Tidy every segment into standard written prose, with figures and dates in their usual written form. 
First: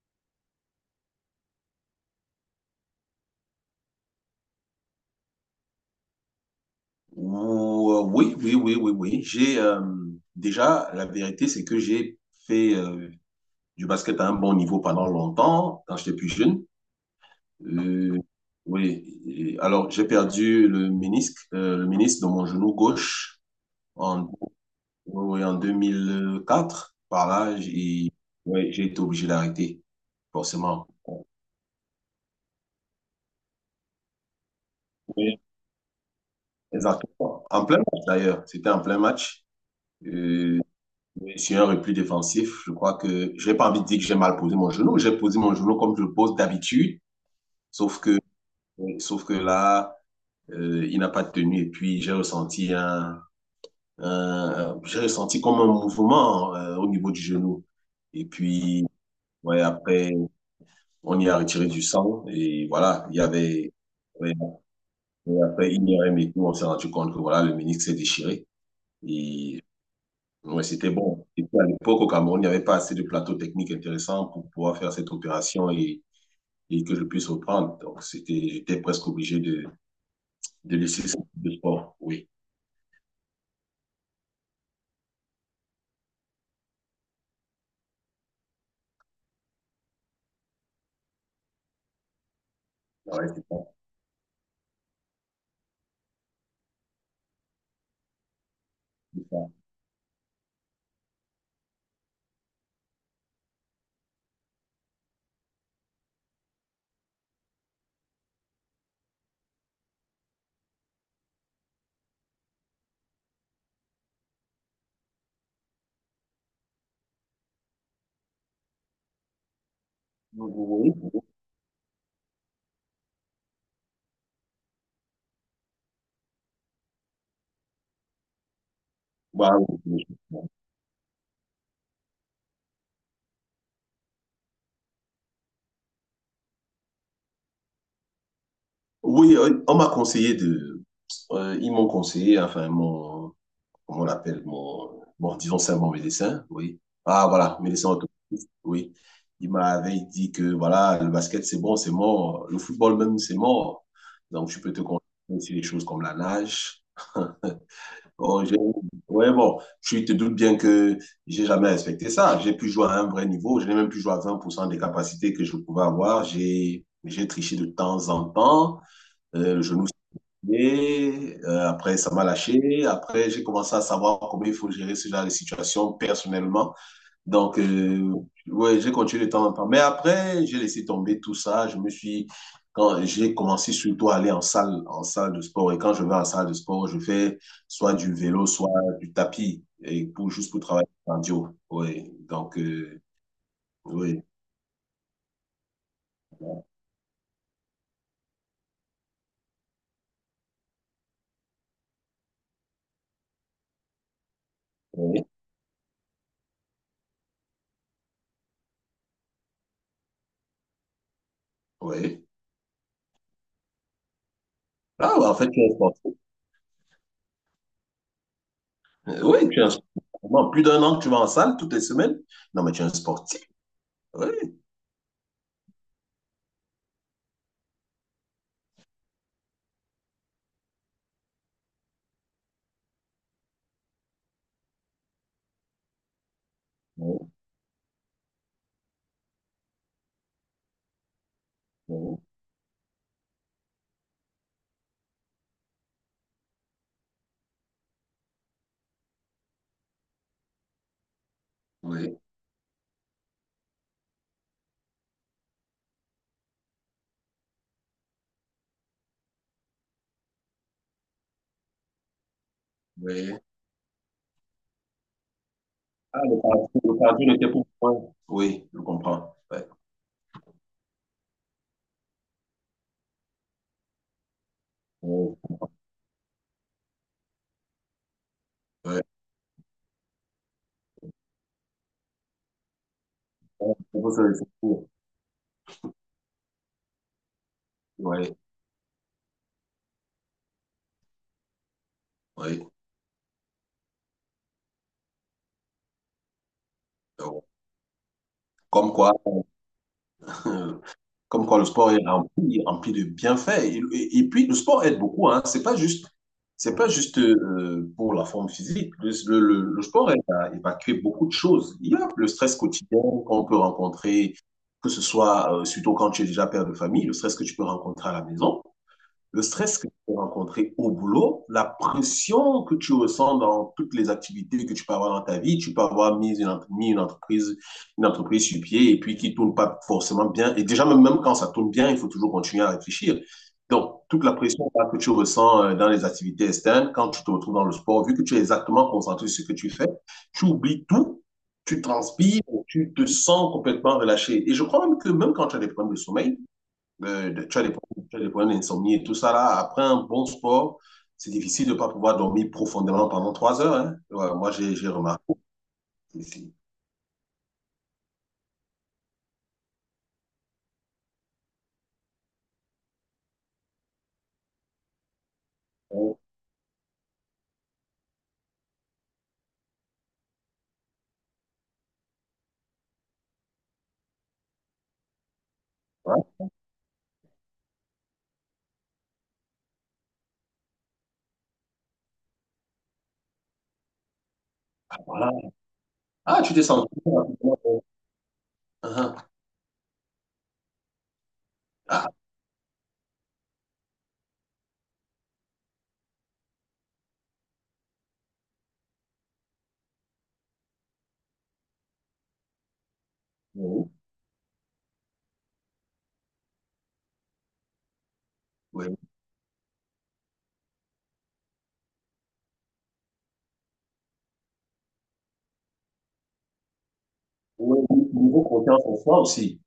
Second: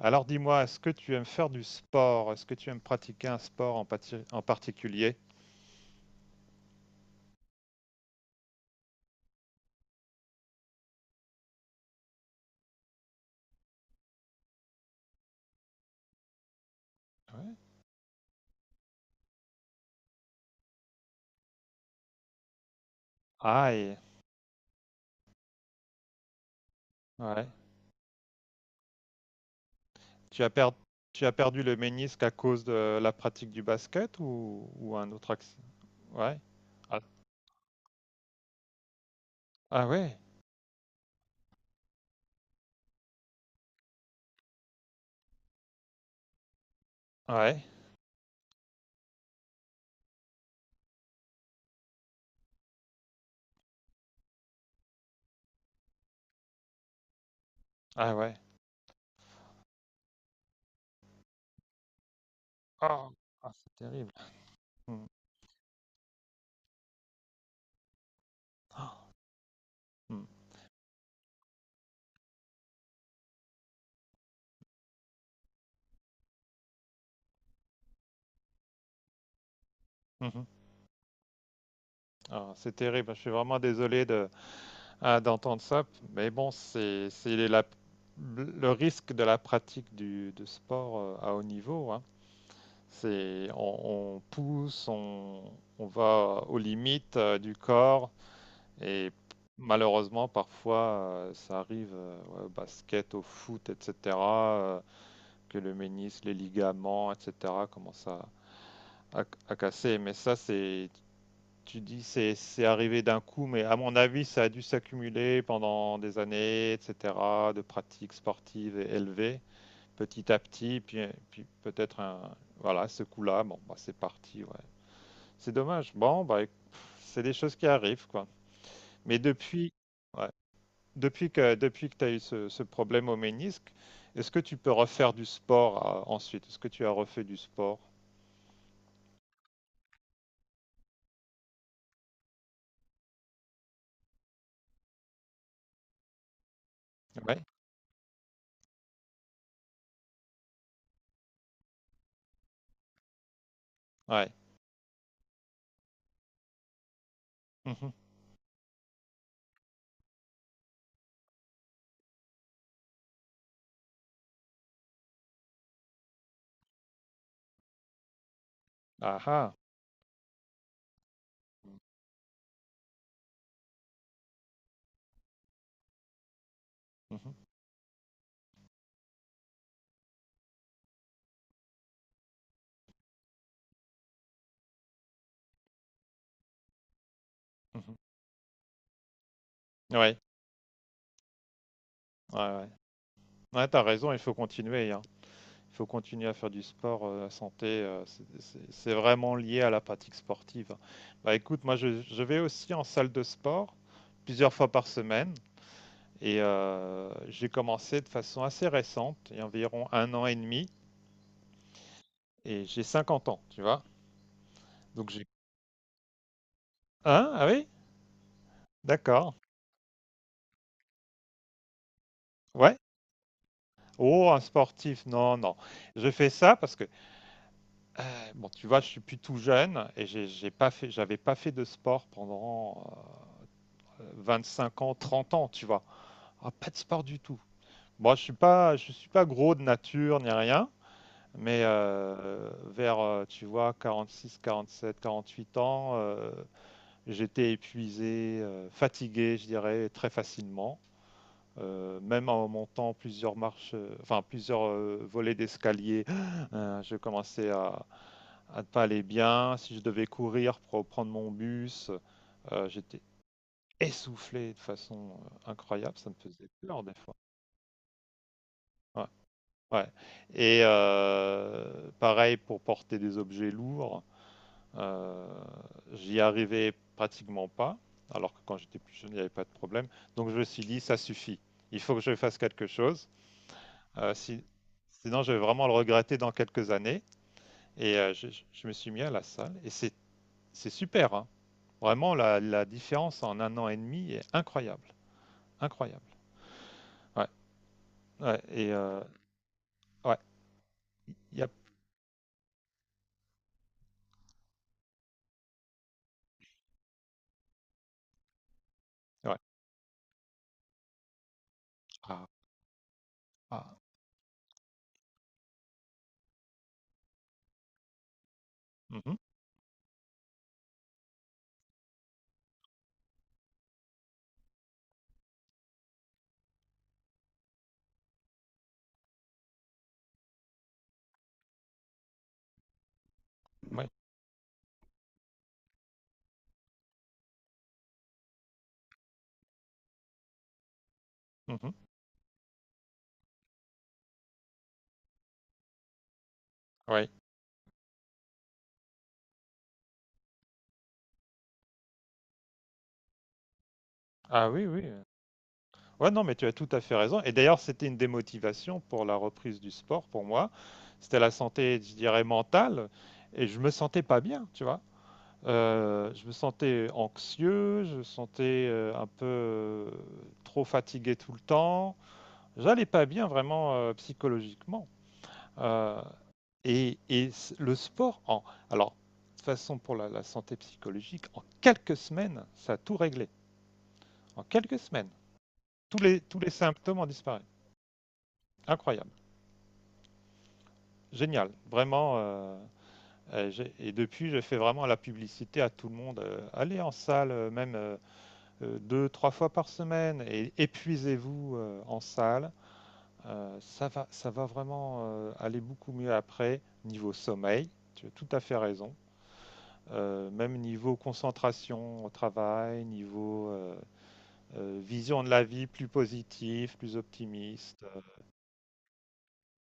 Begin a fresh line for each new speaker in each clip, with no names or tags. Alors dis-moi, est-ce que tu aimes faire du sport? Est-ce que tu aimes pratiquer un sport en particulier?
Oui, oui, oui, oui, oui. J'ai déjà, la vérité, c'est que j'ai fait du basket à un bon niveau pendant longtemps, quand j'étais plus jeune.
Ouais.
Euh, oui. Et alors, j'ai perdu le ménisque de mon genou gauche
Aïe,
en, oui, oui, en 2004. Par
ouais.
là, j'ai oui, j'ai été obligé d'arrêter,
Tu as per-
forcément.
tu as perdu le ménisque à cause de la pratique du basket ou un autre
Oui,
accident? Ouais. Ah,
exactement. En plein match, d'ailleurs. C'était en plein match.
ah ouais,
Euh, Blessure et plus défensif. Je crois que j'ai pas envie de dire que j'ai mal posé mon genou. J'ai posé mon genou comme je le pose d'habitude,
ouais,
sauf que sauf que là, il n'a pas tenu et puis j'ai ressenti j'ai ressenti comme un mouvement au niveau du genou.
ah
Et
ouais.
puis ouais, après on y a retiré du sang et voilà,
Oh,
il y
ah, c'est
avait
terrible.
ouais,
Hmm.
et après IRM et tout, on s'est rendu compte que voilà le ménisque s'est déchiré
Ah,
et
hmm,
ouais, c'était bon. Et puis à l'époque, au Cameroun, il n'y avait pas assez de plateaux techniques intéressants pour pouvoir faire cette opération et que je puisse reprendre. Donc, j'étais presque obligé
mhm.
de laisser ce type de sport. Oui,
Ah, c'est terrible, je suis vraiment désolé de, ah, d'entendre ça, mais bon, c'est le risque de la pratique de sport à haut niveau, hein.
ouais,
C'est, on, on pousse, on va aux limites du corps et
c'est ça.
malheureusement parfois ça arrive, ouais, au basket, au foot, etc., que le ménisque, les ligaments, etc. commencent à casser. Mais ça, tu dis, c'est arrivé d'un coup, mais à mon avis, ça a dû s'accumuler pendant des années, etc. de pratiques sportives et élevées, petit à petit,
Oui,
puis,
oui.
puis peut-être voilà, ce coup-là, bon, bah, c'est parti, ouais. C'est dommage. Bon, bah, pff, c'est des choses qui arrivent, quoi. Mais
Bah,
depuis,
oui,
ouais,
oui.
depuis que tu as eu ce problème au ménisque, est-ce que tu peux refaire du sport ensuite? Est-ce que tu as refait du sport?
Oui, on m'a conseillé de. Ils m'ont conseillé, enfin, mon, comment on l'appelle, mon, bon, disons c'est un bon médecin, oui. Ah,
Ouais.
voilà, médecin orthopédiste, oui. Il m'avait dit que, voilà, le basket, c'est bon, c'est mort. Le football même, c'est mort.
Ouais.
Donc, tu peux te concentrer sur des choses comme la nage.
Mhm.
Bon, ouais, bon, tu te doutes bien que j'ai jamais respecté ça. J'ai pu jouer à un vrai niveau. Je n'ai même plus joué à 20% des capacités que je pouvais avoir. J'ai triché de temps en temps.
Ah ah.
Le genou et après, ça m'a lâché. Après, j'ai commencé à savoir comment il faut gérer ce genre de situation personnellement.
Mhm.
Donc, ouais, j'ai continué de temps en temps. Mais après, j'ai laissé tomber tout ça. Quand j'ai commencé surtout à aller en salle de sport. Et quand je vais en salle de sport, je fais
Mhm.
soit du vélo, soit du tapis, et
Ouais.
pour, juste pour travailler le cardio. Ouais,
Ouais,
donc,
ouais. Ouais, t'as raison, il
oui,
faut continuer, hein. Il faut continuer à faire du sport, la santé, c'est vraiment lié à la pratique sportive, hein. Bah écoute, moi je vais aussi en salle de sport plusieurs fois par
oui.
semaine. Et j'ai commencé de façon assez récente, il y a environ un an et demi,
Oui.
et j'ai 50 ans, tu vois. Donc
Ah, ouais,
j'ai...
en fait, je suis sportif.
Hein? Ah oui? D'accord.
Oui, tu es un sportif. Pendant plus d'un an que tu vas en salle toutes les semaines. Non, mais
Ouais.
tu es un sportif. Oui,
Oh, un sportif, non, non. Je fais ça parce que, bon, tu vois, je suis plus tout jeune et j'ai pas fait, j'avais pas fait de sport pendant 5 ans, 30 ans, tu vois. Ah, pas de sport du
oui,
tout. Moi, je suis pas gros de nature ni rien, mais
oui,
vers, tu vois, quarante quarante six sept quarante huit ans, j'étais épuisé, fatigué, je dirais, très facilement.
oui,
Même en montant plusieurs marches, enfin plusieurs volets d'escalier, je commençais à ne pas aller bien. Si je devais courir pour prendre mon bus, j'étais
oui.
essoufflé de façon incroyable. Ça me
Ah,
faisait peur des
le
fois.
cardio n'était pour moi. Oui, je
Ouais,
comprends. Ouais.
ouais. Et pareil pour porter des objets lourds. Euh,
Oui,
J'y arrivais pratiquement pas, alors que quand j'étais plus
oui.
jeune, il n'y avait pas de problème. Donc je me suis dit, ça suffit. Il faut que je fasse quelque chose.
On peut
Euh,
se
si-
laisser pour.
sinon, je vais vraiment le regretter dans quelques années. Et je,
Oui,
je- je me suis mis à la salle. Et c'est super, hein. Vraiment, la
oui.
différence en un an et demi est incroyable. Incroyable. Ouais.
Donc,
Ouais. Et
comme
euh,
quoi,
ouais. Il y
comme
a-
quoi, le sport est rempli de bienfaits. Et, et puis, le sport aide beaucoup. Hein. C'est pas juste pour la forme physique.
ouais.
Le sport aide à évacuer beaucoup de choses. Il y a
Ah.
le stress quotidien qu'on peut
Ah.
rencontrer, que ce soit surtout quand tu es déjà père de famille, le stress que tu peux rencontrer à la maison.
Mhm.
Le stress que tu peux rencontrer au boulot, la pression que tu ressens dans toutes les activités que tu peux avoir dans ta vie, tu peux avoir mis une entreprise sur pied et puis qui tourne pas forcément bien. Et déjà, même quand ça tourne bien, il faut toujours continuer à réfléchir.
Ouais.
Donc, toute la pression que tu ressens dans les activités externes, quand tu te retrouves dans le sport, vu que tu es exactement concentré sur ce que tu fais, tu oublies tout,
Mhm.
tu transpires, tu te sens complètement relâché. Et je crois même que même quand tu as des problèmes de sommeil,
Ouais.
tu as des problèmes, tu as des problèmes d'insomnie et tout ça là. Après un bon sport, c'est difficile de ne pas pouvoir dormir profondément pendant 3 heures. Hein. Ouais,
Ah
moi,
oui, oui.
j'ai remarqué
Ouais, non, mais tu as
ici.
tout à fait raison. Et d'ailleurs, c'était une démotivation pour la reprise du sport pour moi. C'était la santé, je dirais, mentale. Et je me sentais pas bien, tu vois.
Ouais,
Je me sentais anxieux, je me sentais un peu trop fatigué tout le temps. J'allais pas bien vraiment psychologiquement. Euh, le sport, alors, de toute façon, pour la santé psychologique, en quelques semaines, ça a tout réglé. En quelques semaines,
voilà.
tous les, tous
Ah,
les
tu t'es senti.
symptômes ont disparu. Incroyable.
Ah,
Génial,
ah,
vraiment. Et depuis, je fais vraiment la publicité à tout le monde. Allez en salle, même, deux, trois fois par semaine, et épuisez-vous en salle. Euh, ça
oui,
va, ça va vraiment aller beaucoup mieux après, niveau sommeil. Tu as tout à fait raison.
oui.
Même niveau concentration au travail, niveau vision de la vie plus positive, plus
Oui,
optimiste.
niveau confiance en soi aussi.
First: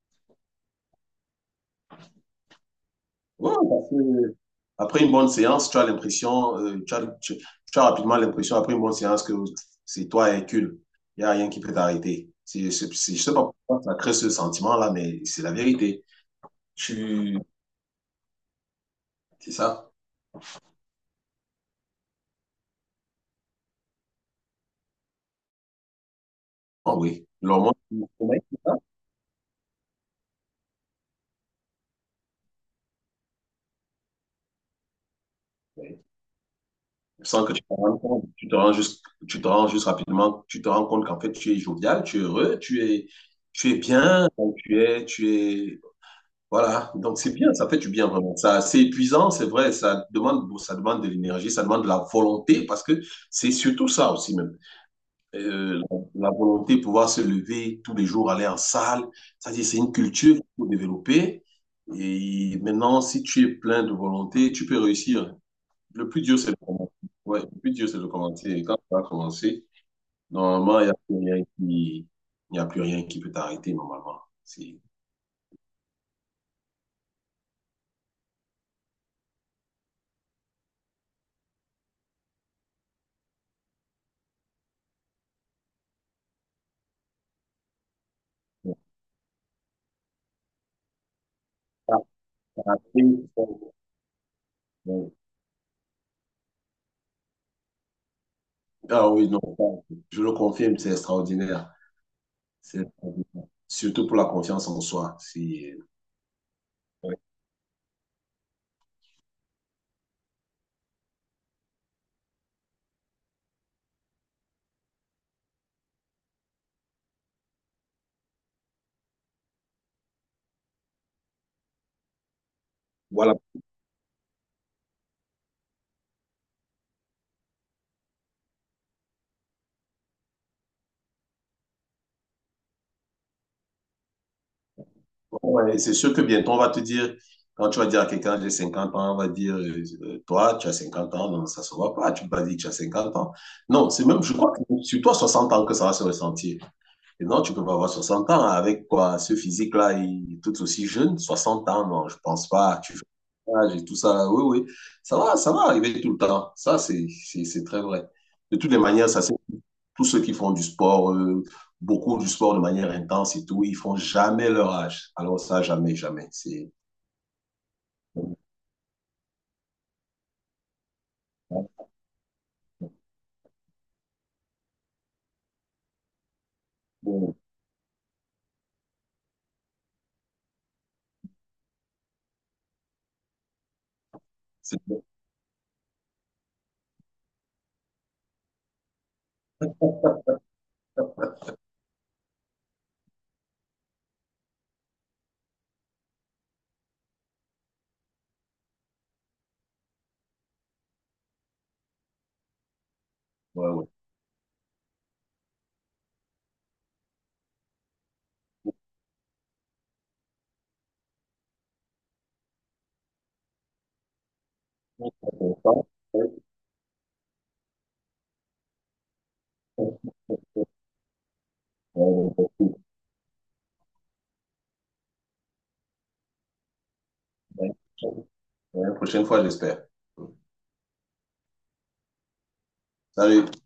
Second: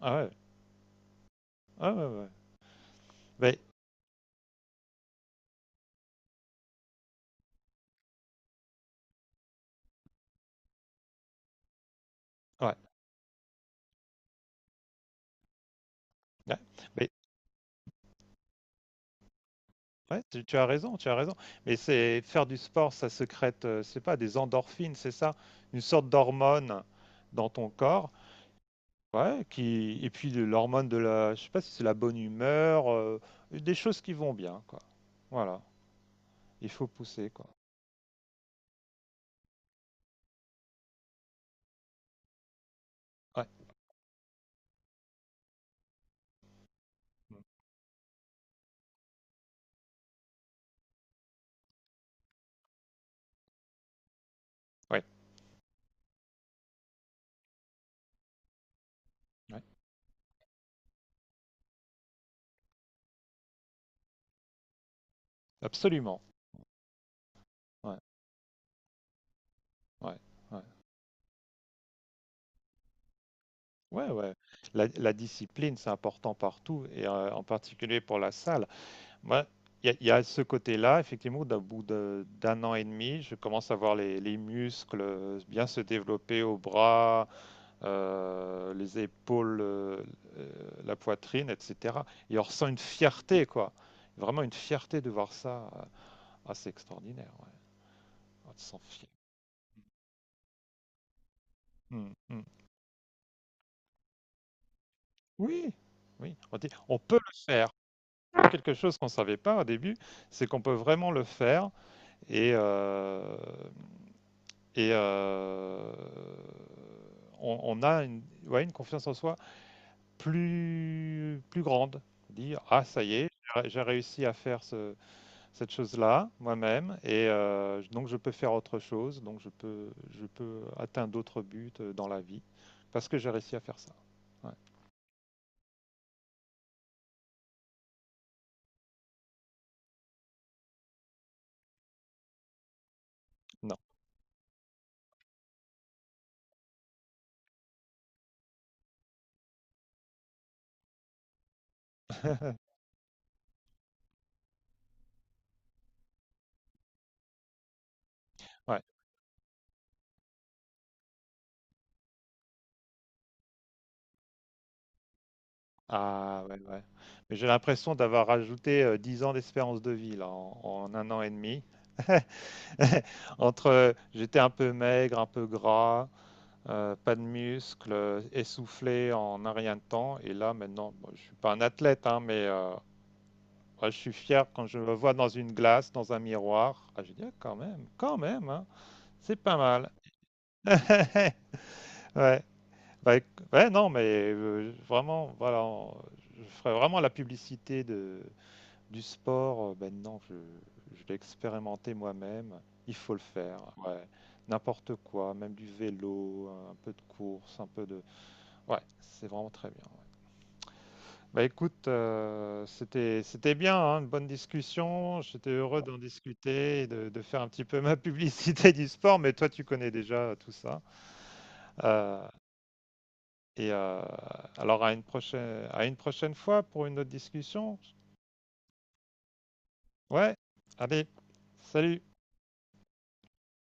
Ah ouais, ah ouais, ouais, ouais.
Ouais,
Mais-
parce que après une bonne séance, tu as rapidement l'impression, après une bonne séance, que c'est toi Hercule. Il n'y a rien qui peut t'arrêter.
ouais,
Je ne sais pas pourquoi ça crée ce sentiment-là, mais c'est la vérité.
ouais.
Tu, c'est ça?
Ouais, tu as raison, tu as raison. Mais c'est faire du sport, ça secrète, c'est pas des endorphines, c'est ça, une sorte d'hormone
Ah oui.
dans ton
L'hormone du
corps,
sommeil, c'est ça?
ouais, qui et puis de l'hormone de la, je sais pas si c'est la bonne humeur, des choses qui vont bien, quoi. Voilà,
Oui.
il faut pousser,
Sans
quoi.
que tu te rendes compte, tu te rends juste rapidement, tu te rends compte qu'en fait, tu es jovial, tu es heureux,
Ouais,
tu es bien, donc tu es, voilà. Donc, c'est
mm,
bien, ça fait du bien vraiment. Ça, c'est épuisant, c'est vrai, ça demande de l'énergie, ça demande de la volonté parce que c'est surtout ça aussi, même.
ouais,
euh, la, volonté de pouvoir se lever tous les jours, aller en salle.
ouais,
C'est-à-dire, c'est une culture qu'il faut développer. Et maintenant, si tu es plein de volonté, tu peux réussir. Le
absolument.
plus dur, c'est de commencer. Ouais, le plus dur, c'est
Ouais,
de commencer. Et quand tu vas commencer,
ouais, ouais,
normalement, il n'y a plus rien qui peut t'arrêter,
ouais,
normalement.
ouais.
C'est-
La discipline, c'est important partout et en particulier pour la salle. Ouais. Il y a ce côté-là, effectivement, d'un an et demi, je commence à voir les muscles bien se développer aux bras, les épaules, la poitrine, etc. Et on ressent une fierté, quoi. Vraiment une fierté de voir ça. Ah, c'est extraordinaire, ouais. On se sent fier.
ah oui, non, je le confirme, c'est extraordinaire.
Mm, mm.
C'est extraordinaire. Surtout pour la confiance en soi.
Oui,
C'est,
oui. On dit, on peut
ouais.
le faire. Quelque chose qu'on ne savait pas au début, c'est qu'on peut vraiment le faire. Et euh, Et on a ouais, une confiance en soi plus grande. Dire, ah, ça y est,
Voilà.
j'ai réussi à faire cette chose-là moi-même, et donc je peux faire autre chose, donc je peux atteindre d'autres buts dans la vie, parce que j'ai réussi à faire ça. Ouais.
Ouais, c'est sûr que bientôt, on va te dire, quand tu vas dire à quelqu'un, j'ai 50 ans, on va dire, toi, tu as 50 ans, non, ça se voit pas, tu peux pas dire que tu as 50 ans.
Non.
Non, c'est même, je crois que c'est sur toi, 60 ans que ça va se ressentir. Et non, tu peux pas avoir 60 ans avec quoi, ce physique-là, il est tout aussi jeune, 60 ans, non, je pense pas, tu fais l'âge et tout ça, oui, oui, ça va arriver tout le temps. Ça, c'est très vrai. De toutes les
Ouais.
manières, ça s'est tous ceux qui font du sport, beaucoup du sport de manière intense et tout, ils font jamais leur âge. Alors ça, jamais, jamais.
Ah, ouais,
C'est
ouais. Mais j'ai l'impression d'avoir rajouté 10 ans d'espérance de vie, là, en un an et demi. Entre, j'étais un peu maigre, un peu gras, pas de
bon.
muscles, essoufflé en un rien de temps. Et là, maintenant, bon, je suis pas un athlète, hein, mais ouais, je suis fier quand je
C'est
me
bon.
vois dans une glace, dans un miroir. Ah, je dis, ah, quand même, hein, c'est pas mal. Ouais, bah, ouais, non, mais vraiment, voilà, je ferais vraiment la publicité du sport, maintenant je l'ai expérimenté moi-même, il faut le faire,
Ouais, ouais.
ouais. N'importe quoi, même du vélo, un peu de course, un peu de ouais, c'est vraiment très bien. Bah, écoute, c'était bien, hein, une bonne discussion, j'étais heureux d'en discuter et de faire un petit peu ma publicité du sport, mais toi tu connais déjà tout ça. Heu et alors, à une prochaine fois pour une autre discussion.
La prochaine fois, j'espère.
Ouais, allez, salut!
Salut.